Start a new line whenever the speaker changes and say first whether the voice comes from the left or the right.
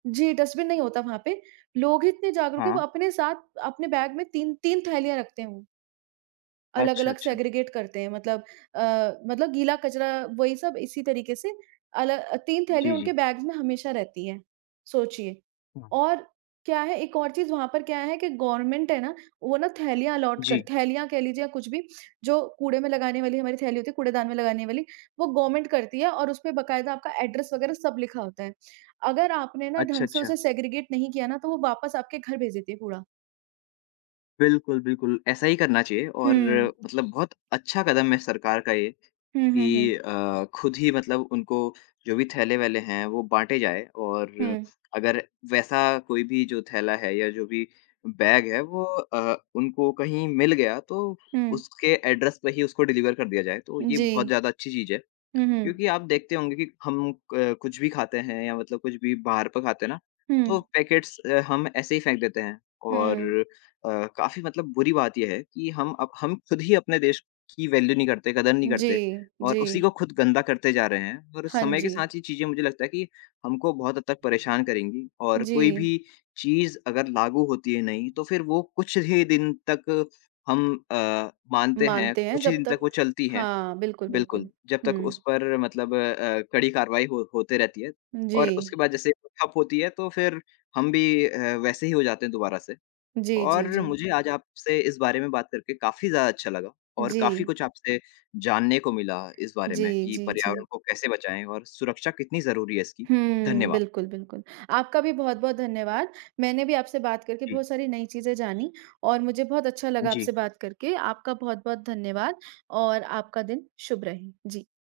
right: जी, dustbin नहीं होता वहाँ पे, लोग ही इतने जागरूक हैं वो
left: हाँ।
right: अपने साथ अपने बैग में 3-3 थैलियाँ रखते हैं वो।
left: अच्छा,
right: अलग-अलग
left: अच्छा।
right: सेग्रगेट करते हैं मतलब अ, मतलब गीला कचरा वही सब इसी तरीके से अल 3 थैली
left: जी, जी।
right: उनके बैग्स में हमेशा रहती हैं, सोचिए
left: हाँ।
right: और क्या है एक और चीज़ वहाँ पर क्या है कि गवर्नमेंट है ना, वो ना थैलियाँ अलोट कर
left: जी।
right: थैलियाँ कह लीजिए या कुछ भी, जो कूड़े में लगाने वाली हमारी थैली होती है, कूड़ेदान में लगाने वाली, वो गवर्नमेंट करती है और उस पे बाकायदा आपका एड्रैस वग़ैरह सब लिखा होता है, अगर आपने ना
left: अच्छा,
right: ढंग से
left: अच्छा।
right: उसे सेग्रगेट नहीं किया ना तो वो वापस आपके घर भेज देती है कूड़ा।
left: बिल्कुल, बिल्कुल। ऐसा ही करना चाहिए और
right: हुँ।
left: मतलब बहुत अच्छा कदम है सरकार का ये
right: हुँ, हुँ, हुँ।
left: कि अ, खुद ही मतलब उनको जो भी थैले-वैले हैं वो बाँटे जाएँ और
right: हुँ।
left: अगर वैसा कोई भी जो थैला है या जो भी बैग है वो अ, उनको कहीं मिल गया तो
right: हुँ।
left: उसके एड्रैस पे ही उसको डिलिवर कर दिया जाए, तो ये बहुत
right: जी।
left: ज़्यादा अच्छी चीज़ है
right: हुँ, हुँ।
left: क्योंकि आप देखते होंगे कि हम क कुछ भी खाते हैं या मतलब कुछ भी बाहर पे खाते हैं ना, तो
right: हुँ।
left: पैकेट्स अ, हम ऐसे ही फेंक देते हैं और
right: हुँ।
left: अ, काफ़ी मतलब बुरी बात ये है कि हम अब हम खुद ही अपने देश की वैल्यू नहीं करते, कदर नहीं करते
right: जी।
left: और उसी
right: जी।
left: को खुद गंदा करते जा रहे हैं और
right: हाँ
left: समय के
right: जी।
left: साथ ये चीज़ें मुझे लगता है कि हमको बहुत हद तक परेशान करेंगी और कोई
right: जी।
left: भी चीज़ अगर लागू होती है नई तो फिर वो कुछ ही दिन तक हम अ, मानते हैं,
right: मानते हैं
left: कुछ ही
right: जब
left: दिन तक
right: तक
left: वो चलती हैं।
right: हाँ। बिल्कुल,
left: बिल्कुल,
right: बिल्कुल।
left: जब तक उस
right: हुँ।
left: पर मतलब अ, कड़ी कारवाई हो होते रहती है और उसके
right: जी।
left: बाद जैसे ठप होती है तो फिर हम भी अ, वैसे ही हो जाते हैं दोबारा से
right: जी, जी,
left: और
right: जी।
left: मुझे आज आपसे इस बारे में बात करके काफ़ी ज़्यादा अच्छा लगा और काफ़ी
right: जी।
left: कुछ आपसे जानने को मिला इस बारे में
right: जी,
left: कि
right: जी जी।
left: पर्यावरण को कैसे बचाएँ और सुरक्षा कितनी ज़रूरी है इसकी।
right: हुँ।
left: धन्यवाद।
right: बिल्कुल, बिल्कुल आपका भी बहुत-बहुत धन्यवाद। मैंने भी आपसे बात करके
left: जी।
right: बहुत सारी नई चीज़ें जानी और मुझे बहुत अच्छा लगा
left: जी।
right: आपसे बात करके, आपका बहुत बहुत धन्यवाद और आपका दिन शुभ रहे। जी।